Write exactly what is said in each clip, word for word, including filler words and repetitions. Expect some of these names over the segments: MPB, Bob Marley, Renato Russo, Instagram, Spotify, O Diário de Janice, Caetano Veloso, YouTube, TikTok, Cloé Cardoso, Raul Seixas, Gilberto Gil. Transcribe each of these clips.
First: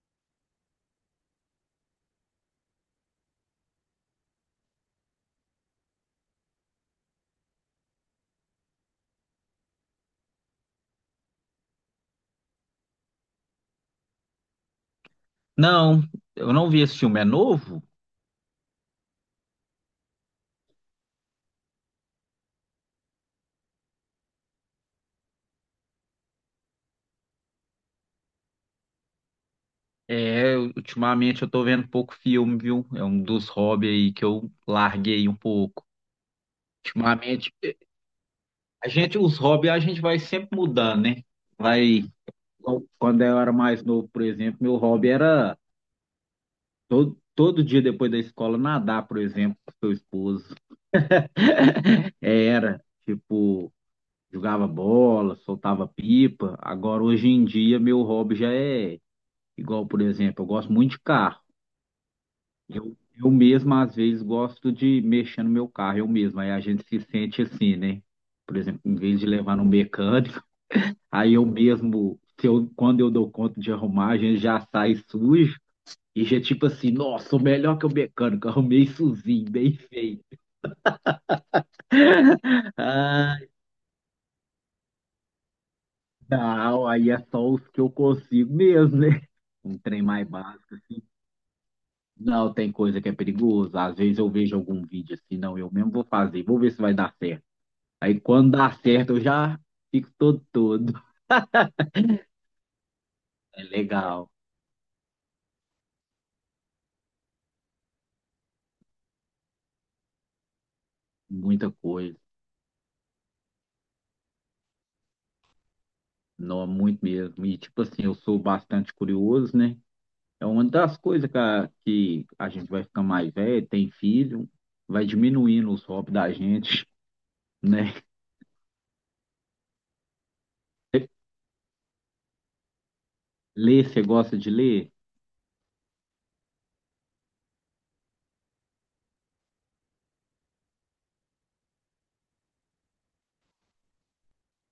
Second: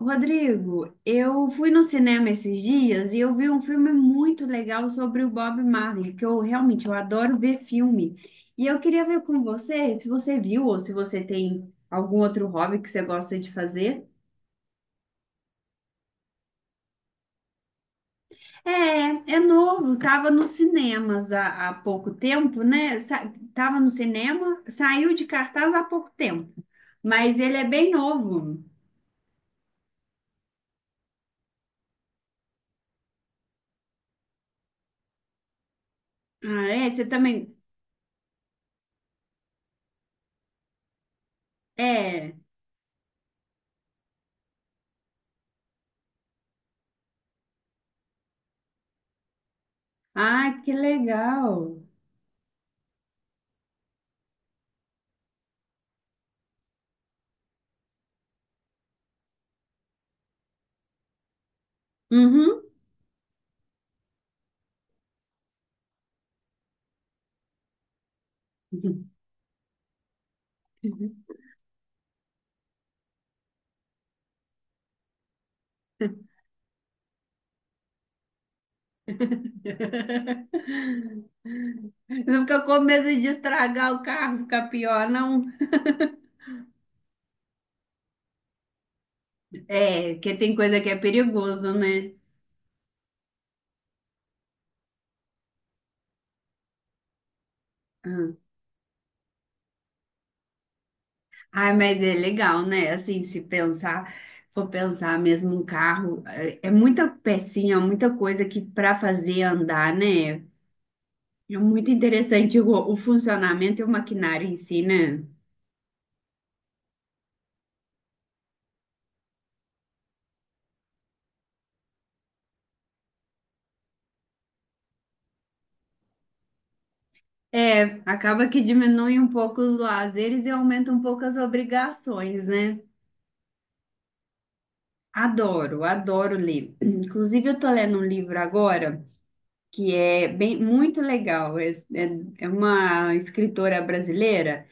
Rodrigo, eu fui no cinema esses dias e eu vi um filme muito legal sobre o Bob Marley, que eu realmente eu adoro ver filme. E eu queria ver com você se você viu ou se você tem algum outro hobby que você gosta de fazer. Não, eu não vi esse filme. É novo? É, é novo, tava nos cinemas há, há pouco tempo, né? Sa tava no cinema, saiu de cartaz há pouco tempo, mas ele é bem novo. É, ultimamente eu tô vendo pouco filme, viu? É um dos hobbies aí que eu larguei um pouco. Ah, é? Você Ultimamente, também? a gente, os hobbies a gente vai sempre mudando, né? Vai, É. quando eu era mais novo, por exemplo, meu hobby era todo, todo dia depois da escola nadar, por exemplo, com seu esposo. Ah, que legal. Era, tipo, jogava bola, soltava pipa. Agora, hoje em dia, meu hobby já é igual, por exemplo, eu gosto muito de carro. Uhum. Eu, eu mesmo, às vezes, gosto de mexer no meu carro, eu mesmo. Aí a gente se sente assim, né? Por exemplo, em vez de levar no mecânico, aí eu mesmo, se eu, quando eu dou conta de arrumar, a gente já sai sujo e já tipo assim, nossa, sou melhor que o mecânico, arrumei sozinho, bem feito. Não fica com medo de Ah, estragar o carro, fica pior, não. não, aí é só os que eu consigo mesmo, né? Um trem É, mais que tem básico. coisa que é perigoso, né? Não, tem coisa que é perigosa. Às vezes eu vejo algum vídeo assim, não, eu mesmo vou fazer, vou ver se vai dar certo. Aí Hum. quando dá certo, eu já fico todo todo. Ai, mas é legal, né? Assim, se É pensar, legal, for pensar mesmo um carro, é é muita pecinha, muita coisa que para fazer andar, né? É muita muito coisa. interessante o, o funcionamento e o maquinário em si, né? Não, é muito mesmo. E tipo assim, eu sou bastante curioso, né? É uma das coisas que a, que a gente vai ficar mais velho, tem filho, vai diminuindo os hobbies da gente, É, né? acaba que diminui um pouco os lazeres e aumenta um pouco as obrigações, né? Ler, você gosta de ler? Adoro, adoro ler. Inclusive, eu tô lendo um livro agora que é bem muito legal. É, é- é uma escritora brasileira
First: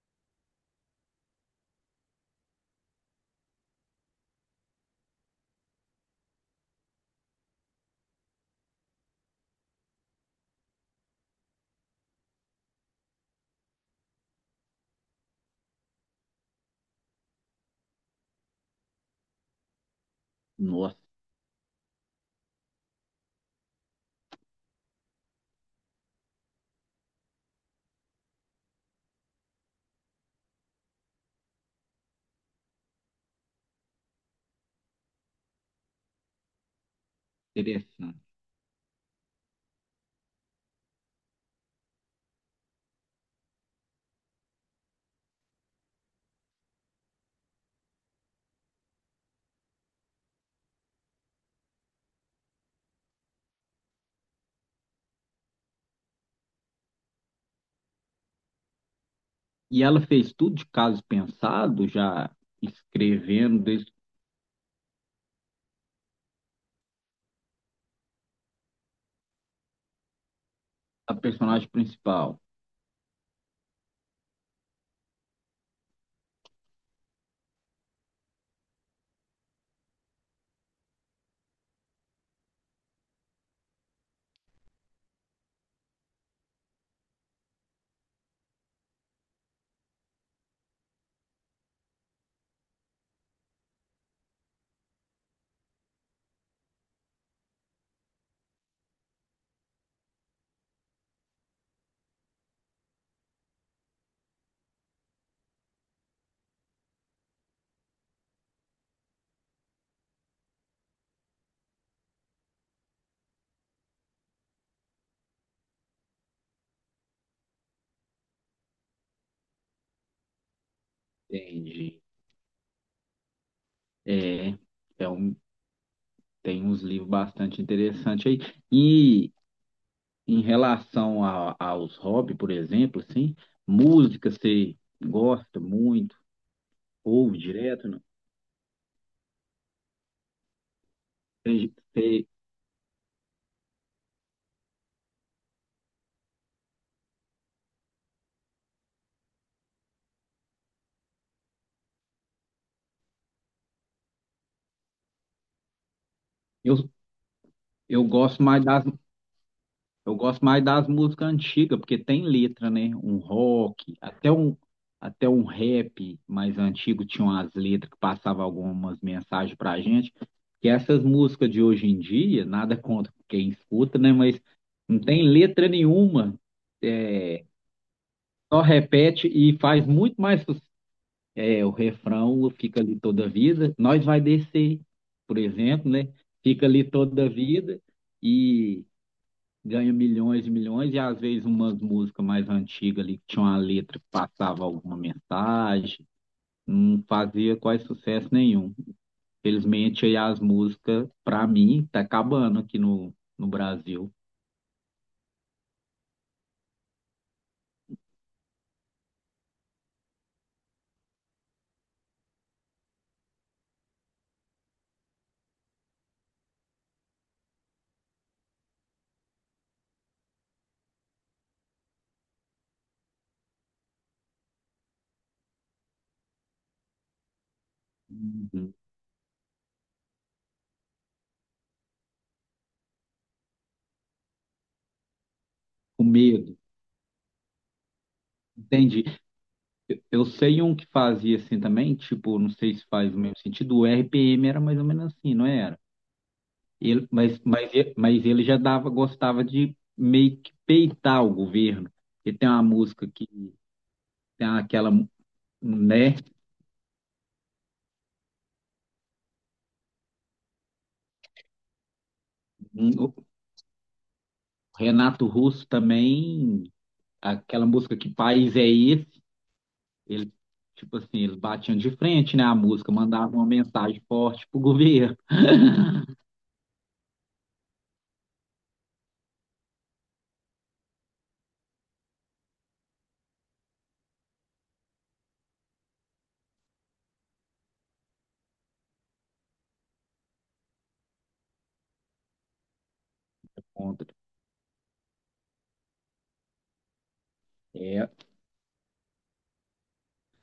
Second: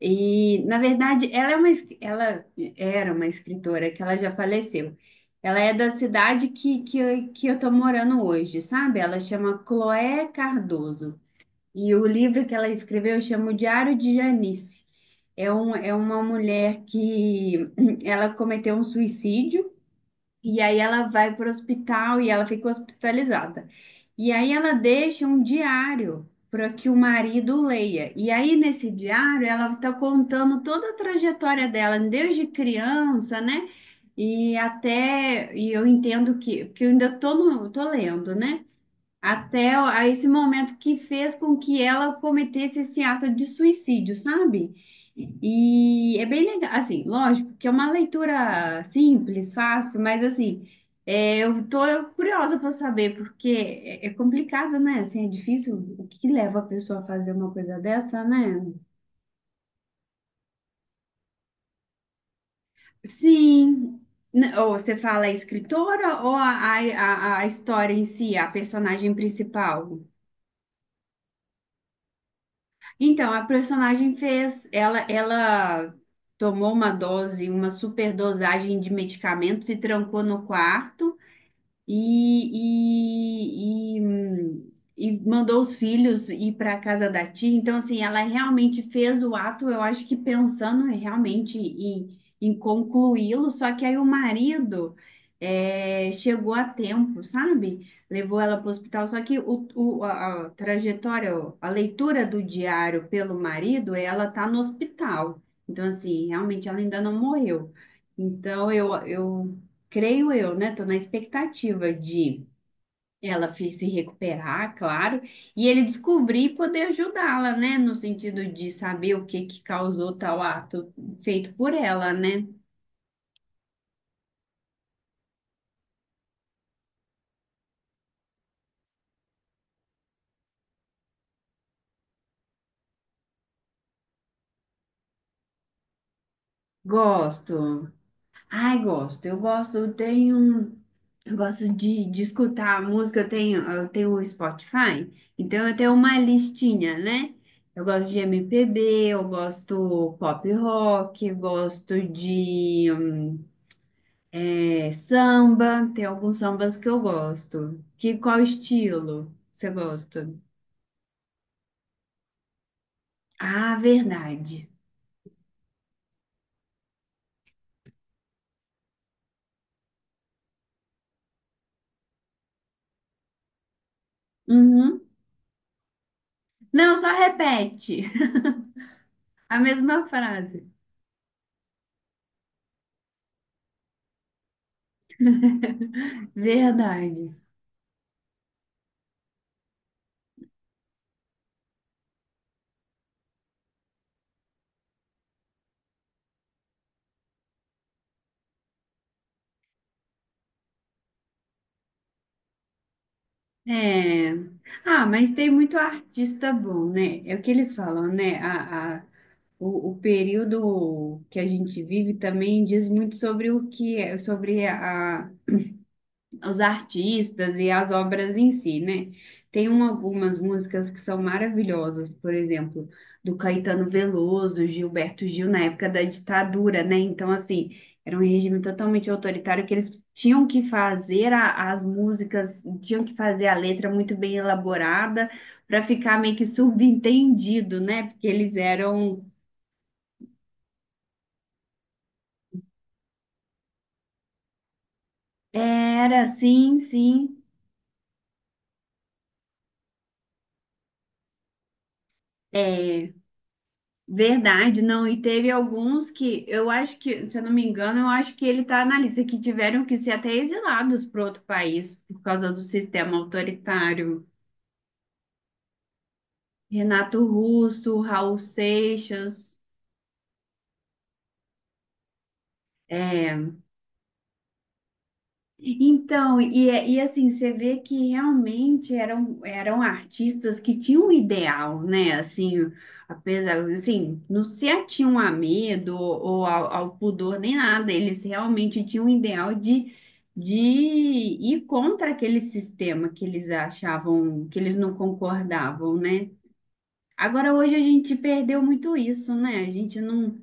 e, na verdade, ela é uma, es- ela era uma escritora que ela já faleceu. Ela é da cidade que, que, eu- que eu tô morando hoje, sabe? Ela chama Cloé Cardoso. E o livro que ela escreveu chama O Diário de Janice. É, um, é uma mulher que ela cometeu um suicídio. E aí Nossa, ela vai para o hospital e ela fica hospitalizada. E aí ela deixa um diário para que o marido leia. E aí nesse diário ela está contando toda a trajetória dela, desde criança, né? E até, e eu entendo que, porque eu ainda tô, no, tô interessante. lendo, né? Até a esse momento que fez com que ela cometesse esse ato de suicídio, sabe? E é bem legal, assim, lógico que é uma leitura simples, fácil, mas assim, é, eu tô curiosa para saber, porque é, é complicado, né? Assim, é difícil, o que leva a pessoa a fazer uma coisa dessa, né? E ela fez tudo de caso pensado, já escrevendo desde Sim, N- ou você fala a escritora ou a, a, a a história em si, a personagem principal? a personagem principal. Então, a personagem fez, ela, ela tomou uma dose, uma superdosagem de medicamentos e trancou no quarto e, e, e, hum, e mandou os filhos ir para a casa da tia. Então, assim, ela realmente fez o ato, eu acho que pensando realmente em, em concluí-lo, só que aí o marido eh, chegou a tempo, sabe? Levou ela para o hospital, só que o, o- a, a trajetória, a leitura do diário pelo marido, ela tá no hospital. Então, assim, realmente ela ainda não morreu. Então, eu, eu creio eu, né? Tô na expectativa de ela fi- se recuperar, claro, e ele descobrir e poder ajudá-la, né? No sentido de saber o que que causou tal ato feito por Entendi. ela, né? É, é um. Tem uns livros bastante interessantes aí. E em relação a- aos hobbies, por exemplo, assim, música você gosta muito, ouve direto, Gosto. não? Ai, gosto. Eu gosto, eu tenho. um, eu gosto Tem- de, de tem- escutar a música, eu tenho, eu tenho o Spotify, então eu tenho uma listinha, né? Eu gosto de M P B, eu gosto pop rock, eu gosto de hum, é, samba, tem alguns sambas que eu, eu gosto. eu Que qual gosto mais das, estilo você eu gosta? gosto mais das músicas antigas, porque tem letra, né? Um Ah, rock, até um, verdade. até um rap mais antigo tinha umas letras que passavam algumas mensagens pra gente. Que essas músicas de hoje em dia, nada contra quem escuta, né? Mas não Uhum. tem letra nenhuma. Não, só É, repete só repete e a faz mesma muito mais frase. sucesso. É, o refrão fica ali toda a vida. Nós vai descer, por exemplo, né? Fica ali toda a Verdade. vida. E ganha milhões e milhões, e às vezes umas músicas mais antigas ali que tinha uma letra que passava alguma mensagem, não fazia quase sucesso nenhum. Felizmente aí as músicas, para mim, tá acabando aqui no, no Brasil. É. Ah, mas tem muito artista bom, né? É o que eles falam, né? A, a, o, o período que a gente vive também diz muito sobre o que é, sobre a, os artistas e as obras em si, né? Tem um- algumas músicas que são maravilhosas, por exemplo, do Caetano Veloso, do Gilberto Gil, na época da ditadura, né? Então, assim, era um regime Uhum. totalmente autoritário que eles tinham que fazer a- as músicas, tinham que fazer a letra muito bem elaborada para O ficar meio que medo. subentendido, né? Porque eles Entendi. eram. Eu sei um que fazia assim também, tipo, não sei se faz o mesmo sentido, o R P M era mais ou menos assim, não era? Era, sim, Ele, mas, sim. mas, e- mas ele já dava, gostava de meio que peitar o governo. Ele tem uma música é, que. Tem Verdade, aquela, não. E teve alguns né? que eu acho que, se eu não me engano, eu acho que ele está na lista que tiveram que ser até exilados para outro país por causa do O sistema autoritário. Renato Russo também, Renato aquela música Russo, Que Raul País é Esse? Seixas. Ele, tipo assim, eles batiam de frente, né? A música mandava uma é, mensagem forte pro governo Então, e, é- e assim, você vê que realmente eram, eram artistas que tinham um ideal, né? Assim, apesar, assim, não se atinham a medo ou ao, ao pudor nem nada, eles realmente tinham um ideal de, de ir contra aquele sistema que eles contra. achavam, que eles não concordavam, né? Agora, hoje a É, gente perdeu muito isso, né? A gente não.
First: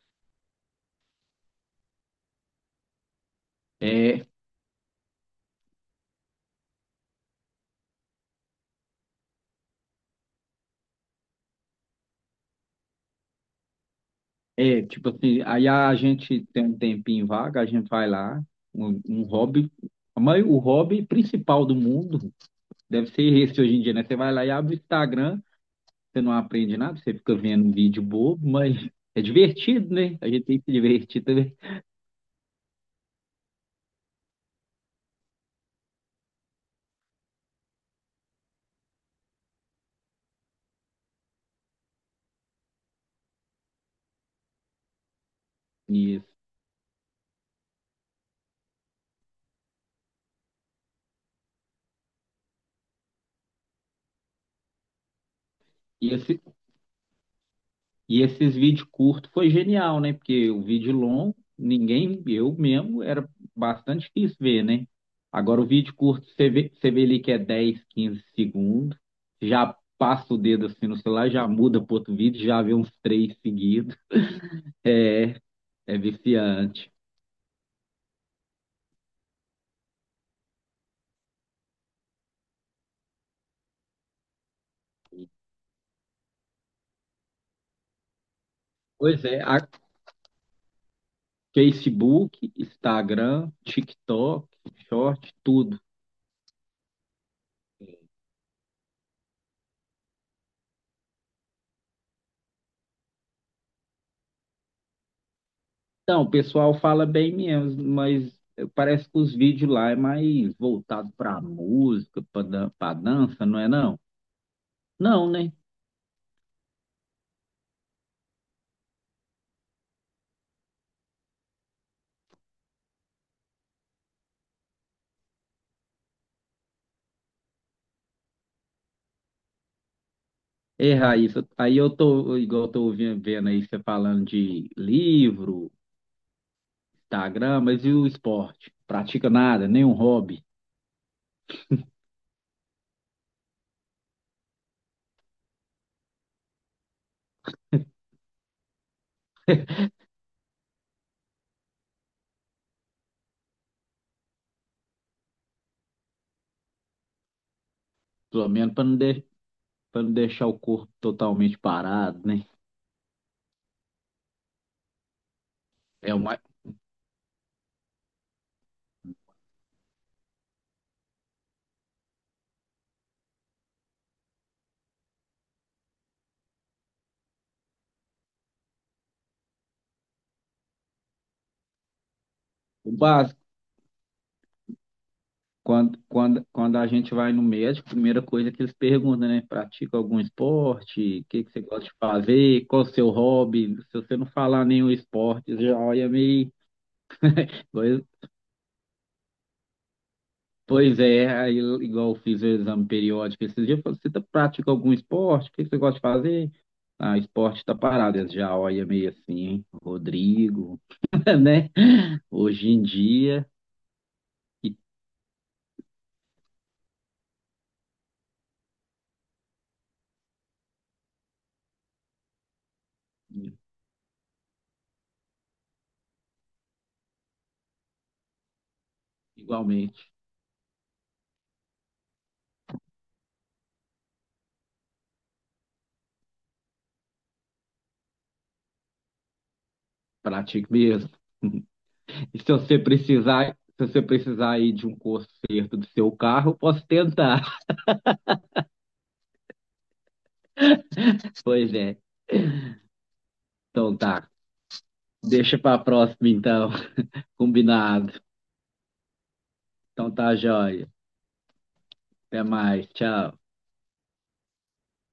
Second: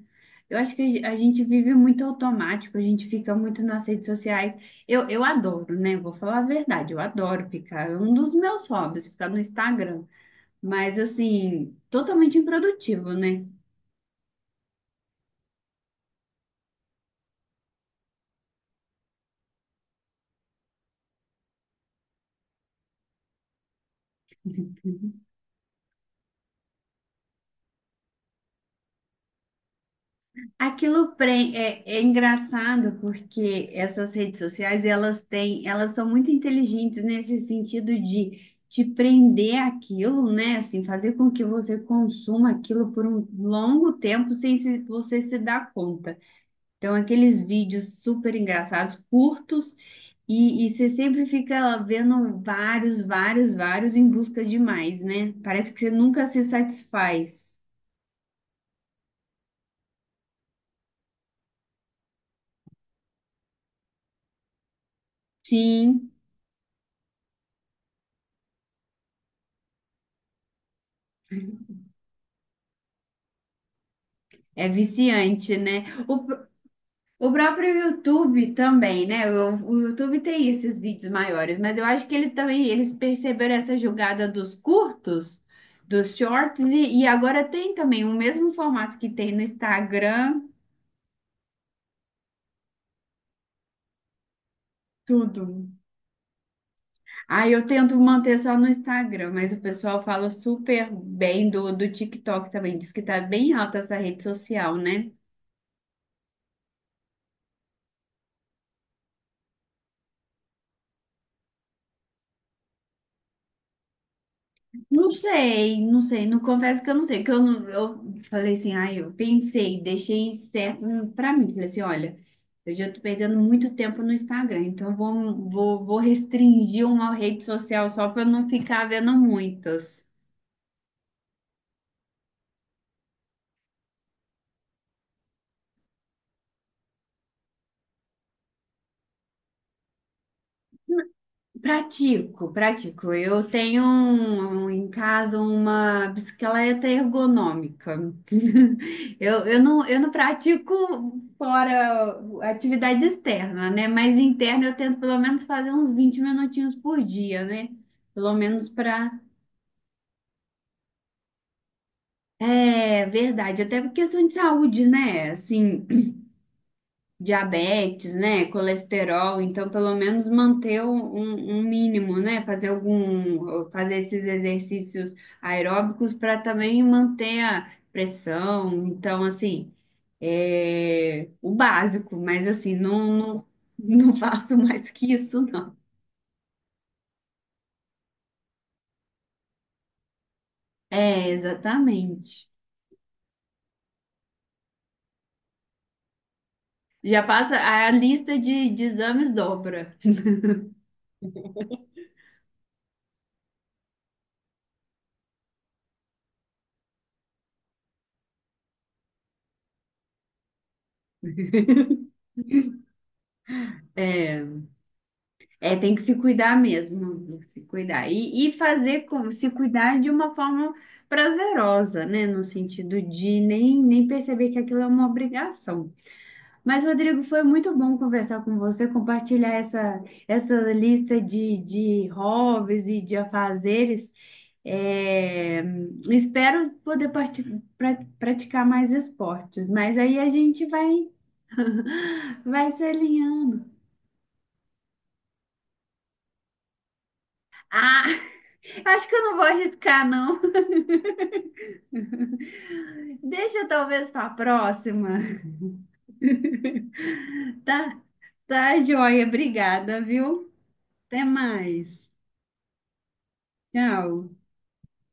Eu acho que a ge- a gente vive muito automático, a gente fica muito nas redes é, sociais. Eu, eu adoro, né? Vou falar a verdade, eu adoro ficar. É um dos meus hobbies, ficar no Instagram. Mas, assim, totalmente improdutivo, né? é, tipo assim, aí a gente tem um tempinho vaga, a gente vai lá, um, um hobby, mas o hobby principal do mundo deve ser esse hoje em dia, né? Você vai lá e abre o Instagram, você não aprende nada, você fica vendo um vídeo bobo, mas é divertido, né? A gente tem que se Aquilo divertir pre- também. É, é engraçado porque essas redes sociais, elas têm, elas são muito inteligentes nesse sentido de te prender aquilo, né? Assim, fazer com que você consuma aquilo por um longo tempo sem se- você se dar conta. Isso. Então, aqueles vídeos super engraçados, curtos, e, e você sempre fica vendo vários, vários, vários em busca de mais, né? Parece que você E, nunca esse, se satisfaz. e esses vídeos curtos foi genial, né? Porque o vídeo longo, ninguém, eu mesmo, era bastante difícil ver, né? Agora o vídeo Sim, curto, você vê, você vê ali que é dez, quinze segundos, já passa o dedo assim no celular, já muda para outro vídeo, já vê uns três seguidos, é viciante, né? é O viciante. O próprio YouTube também, né? O, o YouTube tem esses vídeos maiores, mas eu acho que ele também eles perceberam essa jogada dos curtos, dos shorts e, e agora tem também o mesmo formato que Pois tem é, no a- Instagram, Facebook, Instagram, TikTok, Short, tudo. tudo. Aí eu tento manter só no Instagram, mas o pessoal fala super bem do, do TikTok também, diz que tá bem alta essa rede social, né? Não, o pessoal fala bem mesmo, mas parece que os vídeos lá é mais voltado para música, para dança, não é não? Não Não, né? sei, não sei, não confesso que eu não sei, que eu não, eu falei assim, ai, eu pensei, deixei certo pra mim, falei assim, olha, eu já tô perdendo muito tempo no Instagram, então eu vou, vou, vou restringir uma rede social só pra eu não ficar vendo muitas. É, Raíssa, aí eu tô, igual eu tô ouvindo- vendo aí você falando de livro, Instagram, mas e o esporte? Pratica nada, nenhum hobby, Pratico, pratico. Eu tenho um- um- em casa uma bicicleta ergonômica. Eu, eu não, eu não pratico fora atividade externa, né? Mas interna eu tento pelo menos fazer uns vinte minutinhos por dia, né? Pelo pelo menos menos para não, para. de, pra não deixar o corpo totalmente parado, né? É verdade, até por questão de saúde, né? Assim, É o mais, diabetes, né? Colesterol, então pelo menos manter um, um um mínimo, né? Fazer algum, fazer esses exercícios aeróbicos para também manter a pressão. Então, assim, é o básico, mas assim, o não, não, básico. não faço mais que isso, não. Quando, quando, quando a gente vai no médico, a primeira coisa que eles perguntam, né? Pratica algum esporte? O É, que que você gosta de exatamente. fazer? Qual o seu hobby? Se você não falar nenhum esporte, já olha meio. Já passa, a Pois, lista de, de exames dobra. pois é, aí, eu- igual eu fiz o exame periódico esses dias, eu falei, você tá- pratica algum esporte? O que que você gosta de fazer? Ah, esporte tá parado, eles já olha meio assim, hein? Rodrigo, né? Hoje em dia, É. e- É, tem que se cuidar mesmo, tem que se cuidar. E, e fazer com, se cuidar de uma forma prazerosa, né? No sentido de nem, nem perceber que aquilo é uma obrigação. Mas, Rodrigo, foi muito bom conversar com você, compartilhar essa, igualmente, essa lista de, de hobbies e de afazeres. É, espero poder parti- pra- praticar mais esportes, mas aí a gente pratico vai, mesmo. E se vai você se precisar, alinhando. se você precisar aí de um conserto do seu carro, eu posso tentar. Ah, acho que eu não vou arriscar, não. Pois é. Deixa Então talvez para a tá. próxima. Deixa pra próxima então. Tá? Combinado. Tá, joia. Obrigada, Então tá, viu? joia. Até mais. Até mais. Tchau. Tchau.